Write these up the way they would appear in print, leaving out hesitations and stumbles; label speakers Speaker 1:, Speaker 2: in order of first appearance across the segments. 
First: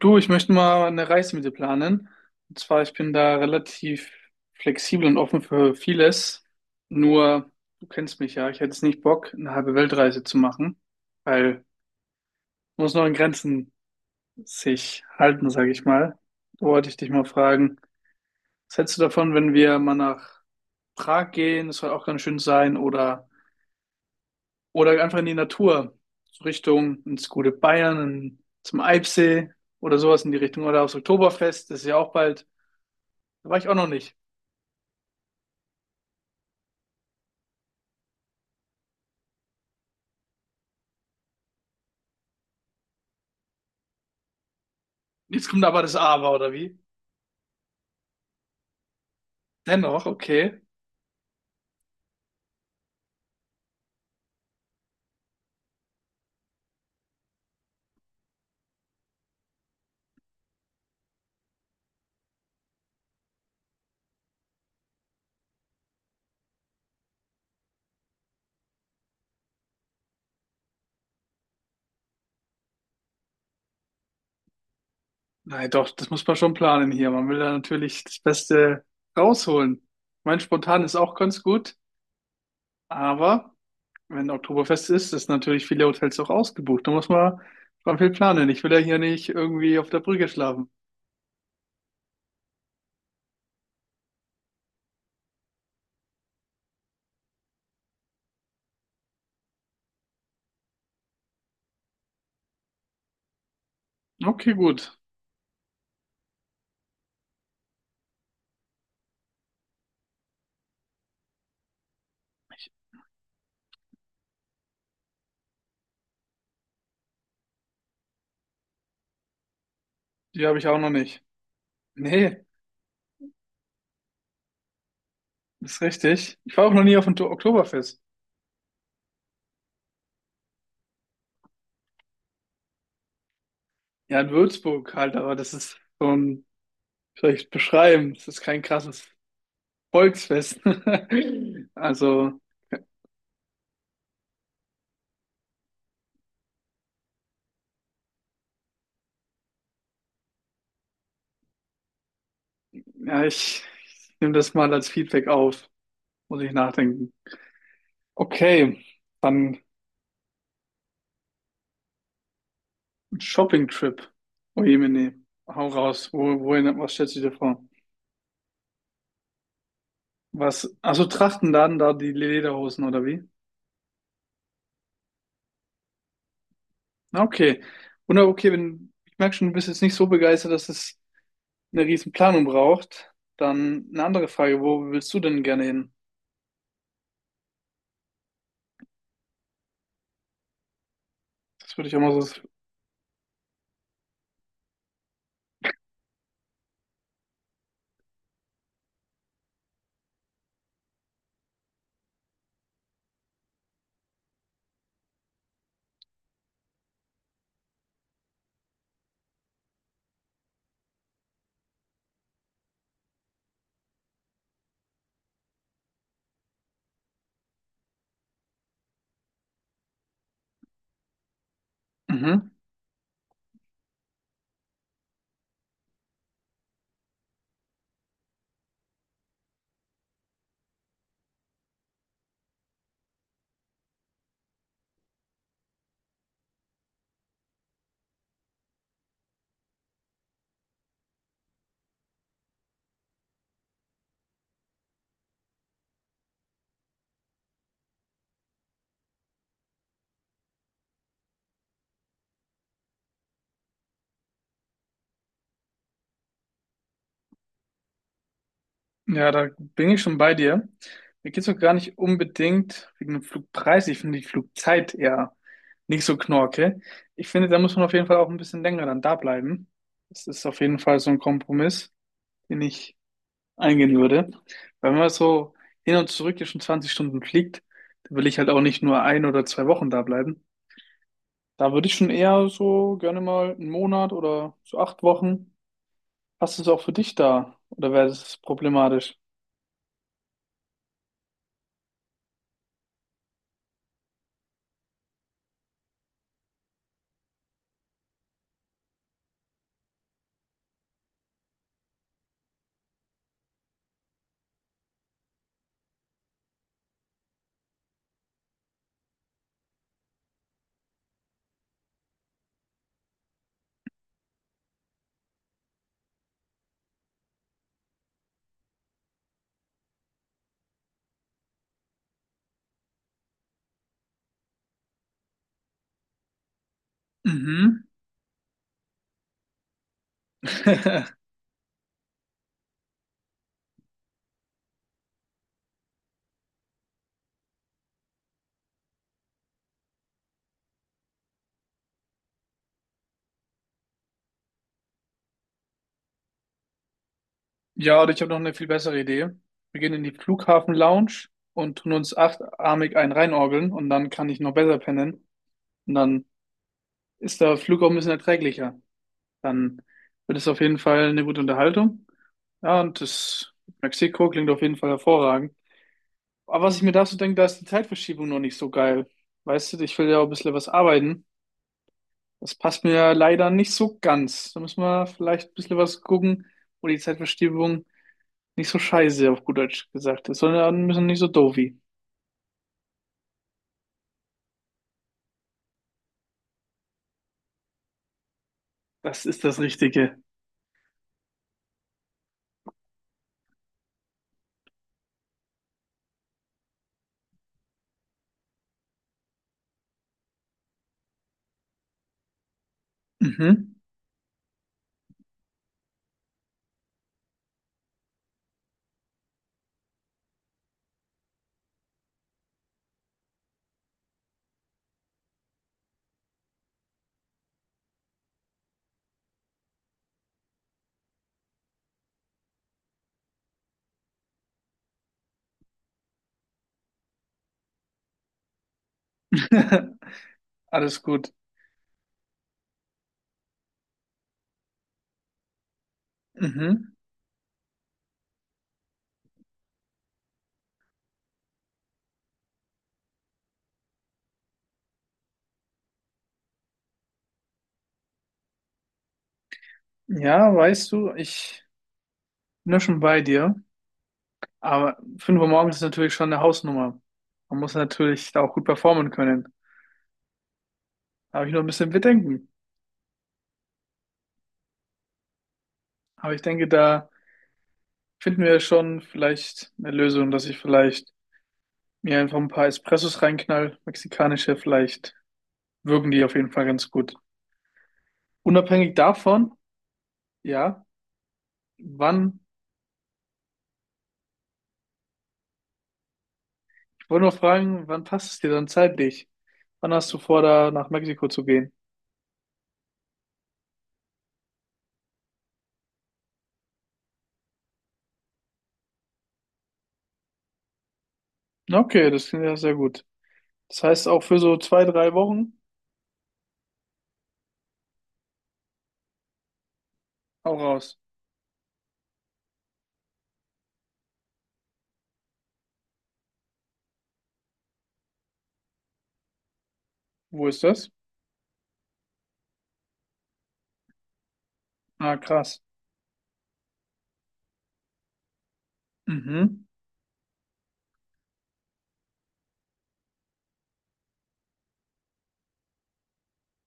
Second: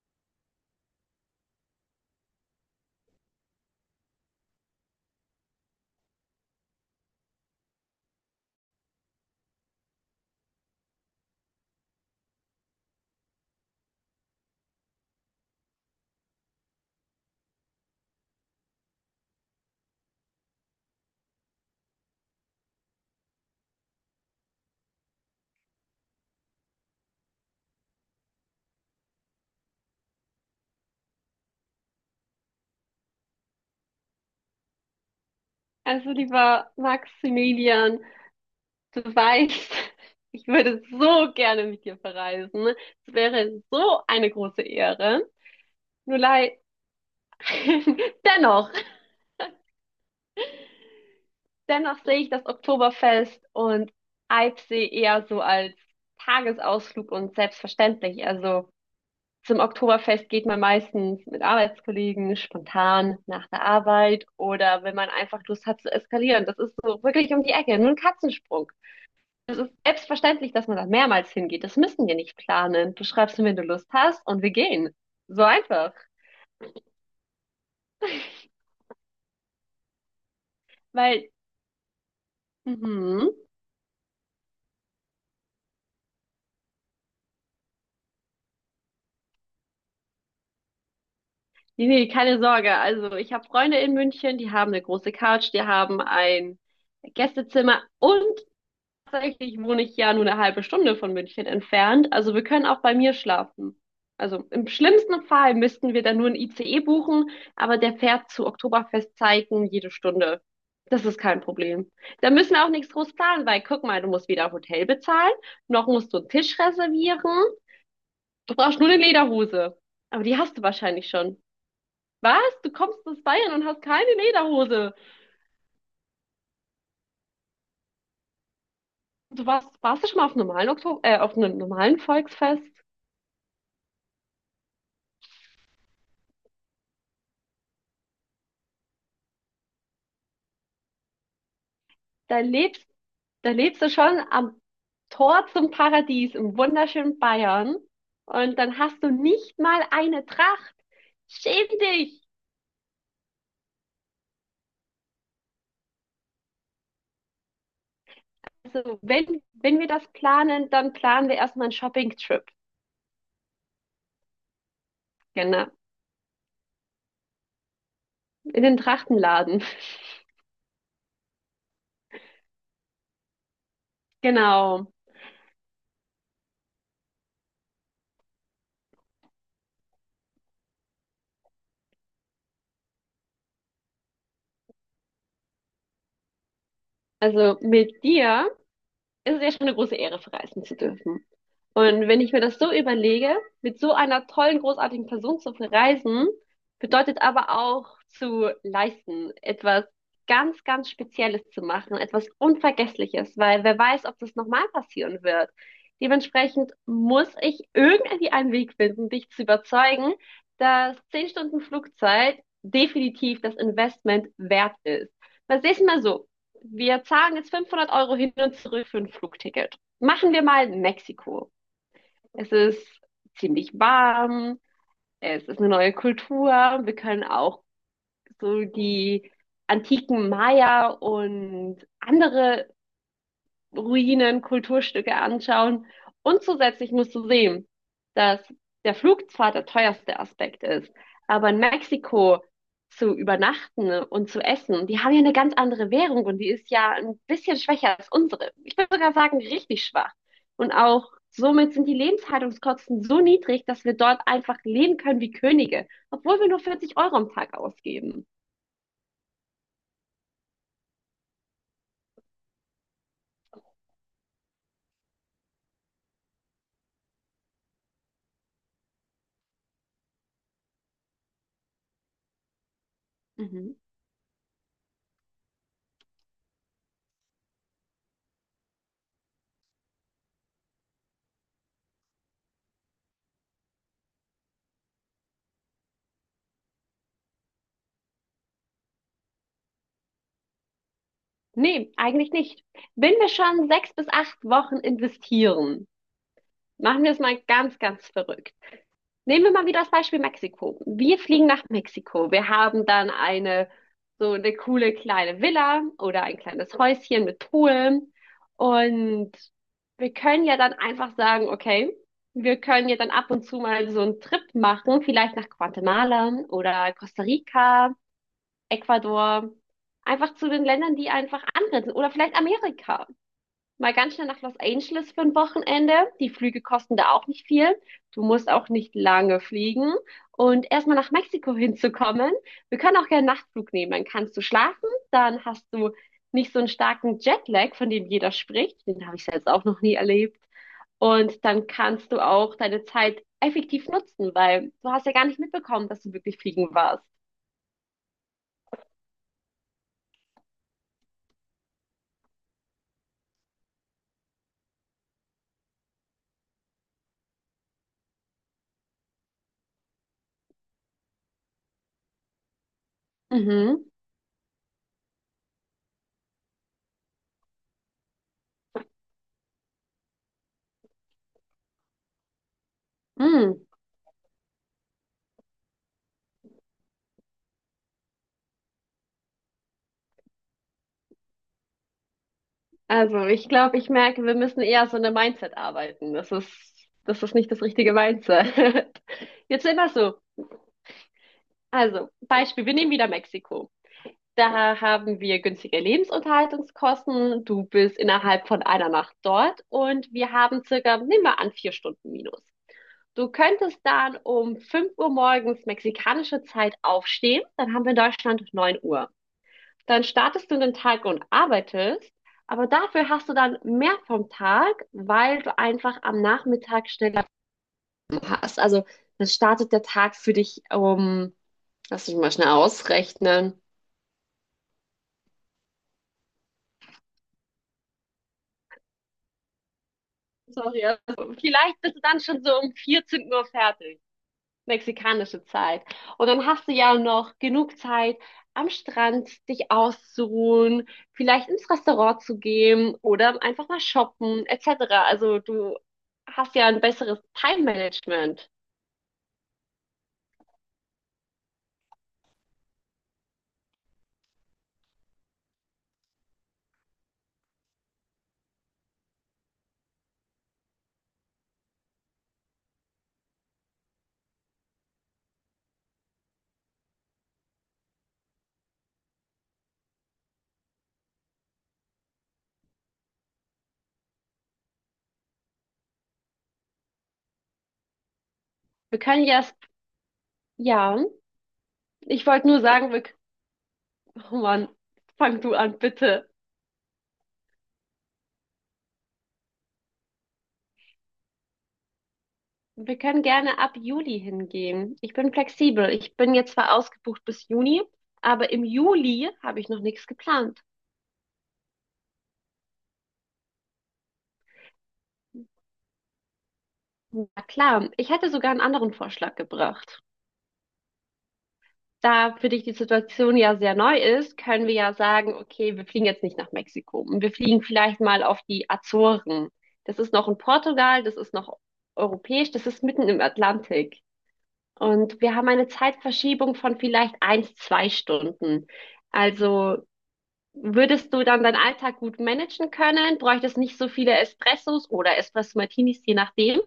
Speaker 1: Du, ich möchte mal eine Reise mit dir planen. Und zwar, ich bin da relativ flexibel und offen für vieles. Nur, du kennst mich ja, ich hätte jetzt nicht Bock, eine halbe Weltreise zu machen, weil man muss noch in Grenzen sich halten, sage ich mal. Da wollte ich dich mal fragen, was hältst du davon, wenn wir mal nach Prag gehen? Das soll auch ganz schön sein. Oder einfach in die Natur, so Richtung ins gute Bayern, zum Eibsee oder sowas in die Richtung. Oder aufs Oktoberfest, das ist ja auch bald. Da war ich auch noch nicht.
Speaker 2: Also lieber Maximilian, du weißt, ich würde so gerne mit dir verreisen. Es wäre so eine große Ehre.
Speaker 1: Jetzt kommt aber das
Speaker 2: Nur
Speaker 1: Aber, oder
Speaker 2: leid,
Speaker 1: wie?
Speaker 2: dennoch,
Speaker 1: Dennoch, okay.
Speaker 2: dennoch sehe ich das Oktoberfest und Eibsee eher so als Tagesausflug und selbstverständlich. Also zum Oktoberfest geht man meistens mit Arbeitskollegen spontan nach der Arbeit oder wenn man einfach Lust hat zu eskalieren. Das ist so wirklich um die Ecke, nur ein Katzensprung. Es ist selbstverständlich, dass man da mehrmals hingeht. Das müssen wir nicht planen. Du schreibst mir, wenn du Lust hast, und wir gehen. So
Speaker 1: Nein, doch,
Speaker 2: einfach.
Speaker 1: das muss man schon planen hier. Man will da natürlich das Beste rausholen. Mein Spontan ist auch
Speaker 2: Weil,
Speaker 1: ganz gut,
Speaker 2: mhm.
Speaker 1: aber wenn Oktoberfest ist, ist natürlich viele Hotels auch ausgebucht. Da muss man schon viel planen. Ich will ja hier nicht irgendwie auf der Brücke schlafen.
Speaker 2: Nee, nee, keine Sorge. Also, ich habe Freunde in München, die haben eine große Couch, die haben ein Gästezimmer und tatsächlich wohne ich ja nur eine halbe Stunde von München entfernt. Also wir können auch bei mir schlafen. Also
Speaker 1: Okay,
Speaker 2: im
Speaker 1: gut.
Speaker 2: schlimmsten Fall müssten wir dann nur ein ICE buchen, aber der fährt zu Oktoberfestzeiten jede Stunde. Das ist kein Problem. Da müssen wir auch nichts groß planen, weil guck mal, du musst weder Hotel bezahlen, noch musst du einen Tisch reservieren. Du brauchst nur eine Lederhose. Aber die
Speaker 1: Die
Speaker 2: hast
Speaker 1: habe
Speaker 2: du
Speaker 1: ich auch noch
Speaker 2: wahrscheinlich
Speaker 1: nicht.
Speaker 2: schon. Was?
Speaker 1: Nee,
Speaker 2: Du kommst aus Bayern und hast keine Lederhose.
Speaker 1: das ist richtig. Ich war auch noch nie auf dem Oktoberfest.
Speaker 2: Warst du schon mal auf einem normalen Volksfest?
Speaker 1: Ja, in Würzburg halt, aber das ist so ein, vielleicht beschreiben. Das ist kein krasses Volksfest.
Speaker 2: Da
Speaker 1: Also,
Speaker 2: lebst Da lebst du schon am Tor zum Paradies im wunderschönen Bayern und dann hast du nicht mal eine Tracht. Schäm dich!
Speaker 1: ja, ich nehme das mal als Feedback auf. Muss ich nachdenken. Okay,
Speaker 2: Also wenn,
Speaker 1: dann
Speaker 2: wenn wir das planen, dann planen wir erstmal einen Shopping-Trip.
Speaker 1: Shopping-Trip. Oh je, meine. Hau
Speaker 2: Genau.
Speaker 1: raus. Wohin, was stellst du dir vor?
Speaker 2: In den Trachtenladen.
Speaker 1: Was? Also Trachten dann da die Lederhosen oder wie?
Speaker 2: Genau.
Speaker 1: Na, okay. Wunder, okay, wenn, ich merke schon, du bist jetzt nicht so begeistert, dass es eine riesen Planung braucht. Dann eine andere Frage. Wo willst du denn gerne hin?
Speaker 2: Also mit dir ist es ja schon eine große Ehre, verreisen zu dürfen.
Speaker 1: Das würde ich auch
Speaker 2: Und
Speaker 1: mal
Speaker 2: wenn ich
Speaker 1: so.
Speaker 2: mir das so überlege, mit so einer tollen, großartigen Person zu verreisen, bedeutet aber auch zu leisten, etwas ganz, ganz Spezielles zu machen, etwas Unvergessliches, weil wer weiß, ob das nochmal passieren wird. Dementsprechend muss ich irgendwie einen Weg finden, dich zu überzeugen, dass 10 Stunden Flugzeit definitiv das Investment wert ist. Weil seh's mal so, wir zahlen jetzt 500 € hin und zurück für ein Flugticket. Machen wir mal Mexiko.
Speaker 1: Mhm.
Speaker 2: Es ist ziemlich warm, es ist eine neue Kultur. Wir können auch so die antiken Maya und andere Ruinen, Kulturstücke anschauen. Und zusätzlich musst du sehen, dass der Flug zwar der teuerste Aspekt ist, aber in Mexiko zu übernachten und zu essen, die haben ja eine ganz andere Währung und die ist ja ein bisschen schwächer als unsere. Ich würde sogar sagen, richtig schwach. Und auch somit sind die Lebenshaltungskosten so niedrig, dass wir dort einfach leben können wie Könige, obwohl wir nur 40 € am Tag ausgeben.
Speaker 1: Ja, da bin ich schon bei dir. Mir geht's auch gar nicht unbedingt wegen dem Flugpreis. Ich finde die Flugzeit eher nicht so knorke. Ich finde, da muss man auf jeden Fall auch ein bisschen länger dann da bleiben. Das ist auf jeden Fall so ein Kompromiss, den ich
Speaker 2: Mhm.
Speaker 1: eingehen würde. Weil wenn man so hin und zurück ja schon 20 Stunden fliegt, dann will ich halt auch nicht nur 1 oder 2 Wochen da bleiben. Da würde ich schon eher so gerne mal einen Monat oder so 8 Wochen. Passt es auch für dich da? Oder wäre das problematisch?
Speaker 2: Nee, eigentlich nicht. Wenn wir schon 6 bis 8 Wochen investieren, machen wir es mal ganz, ganz verrückt. Nehmen wir mal wieder das Beispiel Mexiko. Wir fliegen nach Mexiko. Wir haben dann eine, so eine coole kleine Villa oder ein kleines Häuschen mit Pool. Und wir können ja dann einfach sagen, okay, wir können ja dann ab und zu mal so einen Trip machen, vielleicht nach Guatemala oder Costa Rica, Ecuador, einfach zu den Ländern, die einfach angrenzen oder vielleicht Amerika mal ganz schnell nach Los Angeles für ein Wochenende. Die Flüge kosten da auch nicht viel.
Speaker 1: Mhm.
Speaker 2: Du musst auch nicht lange fliegen. Und erstmal nach Mexiko hinzukommen. Wir können auch gerne einen Nachtflug nehmen. Dann kannst du schlafen, dann hast du nicht so einen starken Jetlag, von dem jeder spricht. Den habe ich selbst auch noch nie erlebt. Und dann kannst du auch deine Zeit effektiv nutzen, weil du hast ja gar nicht mitbekommen, dass du wirklich fliegen warst.
Speaker 1: Ja, oder ich habe noch eine viel bessere Idee. Wir gehen in die Flughafen-Lounge und tun uns achtarmig einen reinorgeln und dann kann ich noch besser pennen. Und dann ist der Flug auch ein bisschen erträglicher. Dann wird es auf jeden Fall eine gute Unterhaltung. Ja, und das
Speaker 2: Mhm.
Speaker 1: Mexiko klingt auf jeden Fall hervorragend. Aber was ich mir dazu denke, da ist die Zeitverschiebung noch nicht so geil. Weißt du, ich will ja auch ein bisschen was arbeiten. Das passt mir ja leider
Speaker 2: Mhm.
Speaker 1: nicht so ganz. Da müssen wir vielleicht ein bisschen was gucken, wo die Zeitverschiebung nicht so scheiße, auf gut Deutsch gesagt. Es soll müssen nicht so doofi.
Speaker 2: Also, ich glaube, ich merke, wir müssen eher so eine Mindset arbeiten. Das ist nicht das richtige Mindset.
Speaker 1: Das ist das
Speaker 2: Jetzt sind wir so.
Speaker 1: Richtige.
Speaker 2: Also, Beispiel, wir nehmen wieder Mexiko. Da haben wir günstige Lebensunterhaltungskosten. Du bist innerhalb von einer Nacht dort und wir haben circa, nehmen wir an, 4 Stunden minus. Du
Speaker 1: Mhm.
Speaker 2: könntest dann um 5 Uhr morgens mexikanische Zeit aufstehen. Dann haben wir in Deutschland 9 Uhr. Dann startest du in den Tag und arbeitest, aber dafür hast du dann mehr vom Tag, weil du einfach am Nachmittag schneller hast. Also dann startet der Tag für dich um, lass mich mal schnell ausrechnen. Sorry,
Speaker 1: Alles gut.
Speaker 2: also vielleicht bist du dann schon so um 14 Uhr fertig. Mexikanische Zeit. Und dann hast du ja
Speaker 1: Mhm.
Speaker 2: noch genug Zeit, am Strand dich auszuruhen, vielleicht ins Restaurant zu gehen oder einfach mal shoppen, etc. Also du hast ja ein besseres Time-Management.
Speaker 1: Ja, weißt du, ich bin ja schon bei dir. Aber 5 Uhr morgens ist natürlich schon eine Hausnummer. Man muss natürlich da auch gut performen können. Da habe ich noch ein bisschen Bedenken. Aber ich denke, da finden wir schon vielleicht eine Lösung, dass ich vielleicht mir einfach ein paar Espressos reinknall. Mexikanische, vielleicht wirken die auf jeden Fall ganz gut. Unabhängig
Speaker 2: Wir können ja,
Speaker 1: davon, ja,
Speaker 2: ja, ich
Speaker 1: wann.
Speaker 2: wollte nur sagen, wir, oh Mann, fang du an, bitte.
Speaker 1: Ich wollte nur fragen, wann passt es dir dann zeitlich? Wann hast du vor, da nach Mexiko zu gehen?
Speaker 2: Wir können gerne ab Juli hingehen. Ich bin flexibel. Ich bin jetzt zwar ausgebucht bis Juni, aber im Juli habe ich noch nichts geplant.
Speaker 1: Okay, das klingt ja sehr gut. Das heißt auch für so 2, 3 Wochen
Speaker 2: Na klar, ich hätte sogar einen anderen Vorschlag gebracht.
Speaker 1: auch raus.
Speaker 2: Da für dich die Situation ja sehr neu ist, können wir ja sagen, okay, wir fliegen jetzt nicht nach Mexiko. Wir fliegen vielleicht mal auf die Azoren. Das ist noch in
Speaker 1: Wo ist das?
Speaker 2: Portugal, das ist noch europäisch, das ist mitten im Atlantik.
Speaker 1: Ah,
Speaker 2: Und wir haben
Speaker 1: krass.
Speaker 2: eine Zeitverschiebung von vielleicht eins, zwei Stunden.
Speaker 1: Mhm.
Speaker 2: Also würdest du dann deinen Alltag gut managen können? Bräuchtest nicht so viele Espressos oder Espresso Martinis, je nachdem?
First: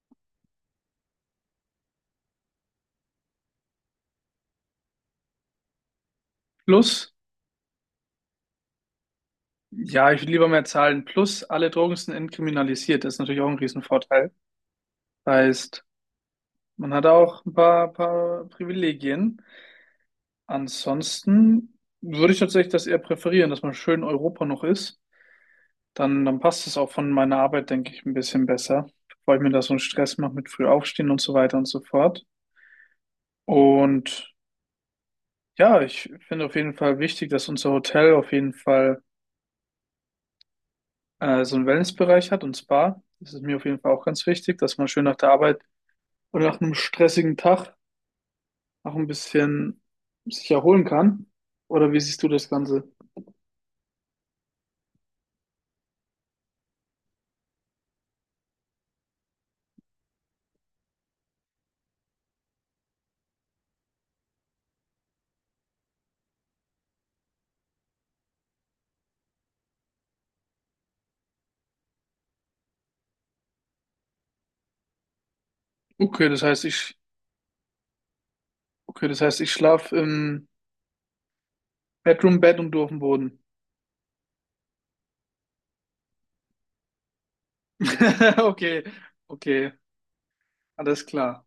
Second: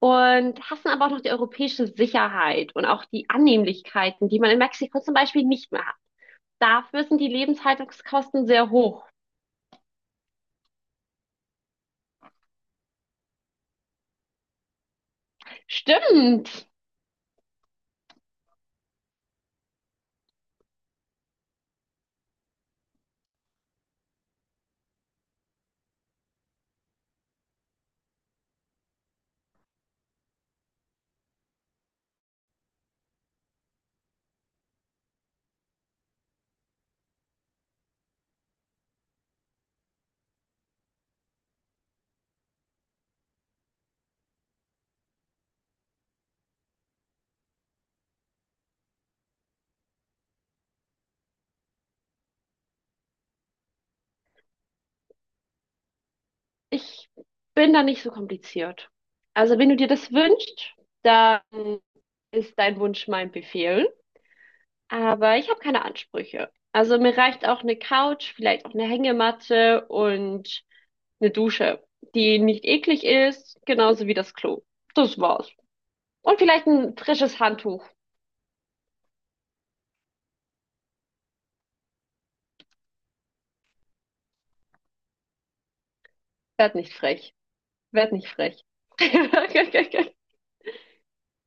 Speaker 2: Und hassen aber auch noch die europäische Sicherheit und auch die Annehmlichkeiten, die man in Mexiko zum Beispiel nicht mehr hat. Dafür
Speaker 1: Plus,
Speaker 2: sind die Lebenshaltungskosten sehr hoch.
Speaker 1: ja, ich würde lieber mehr zahlen. Plus, alle Drogen sind entkriminalisiert. Das ist natürlich auch ein Riesenvorteil. Das heißt,
Speaker 2: Stimmt,
Speaker 1: man hat auch ein paar Privilegien. Ansonsten würde ich tatsächlich das eher präferieren, dass man schön in Europa noch ist. Dann passt es auch von meiner Arbeit, denke ich, ein bisschen besser, bevor ich mir da so einen Stress mache mit früh aufstehen und so weiter und so fort. Und ja, ich finde auf jeden Fall wichtig, dass unser Hotel auf jeden Fall so einen Wellnessbereich hat und Spa. Das ist mir auf jeden Fall auch ganz wichtig, dass man schön nach der Arbeit oder nach einem stressigen Tag auch ein bisschen sich erholen kann. Oder wie siehst du das Ganze?
Speaker 2: ich bin da nicht so kompliziert. Also wenn du dir das wünschst, dann ist dein Wunsch mein Befehl. Aber ich habe keine Ansprüche. Also mir reicht auch eine Couch, vielleicht auch eine Hängematte und eine Dusche, die nicht eklig ist, genauso wie das Klo. Das war's.
Speaker 1: Okay,
Speaker 2: Und
Speaker 1: das heißt,
Speaker 2: vielleicht
Speaker 1: ich,
Speaker 2: ein frisches Handtuch.
Speaker 1: okay, das heißt, ich schlafe im Bedroom-Bett und du auf dem Boden.
Speaker 2: Werd nicht frech. Werd nicht frech.
Speaker 1: Okay, okay, alles klar.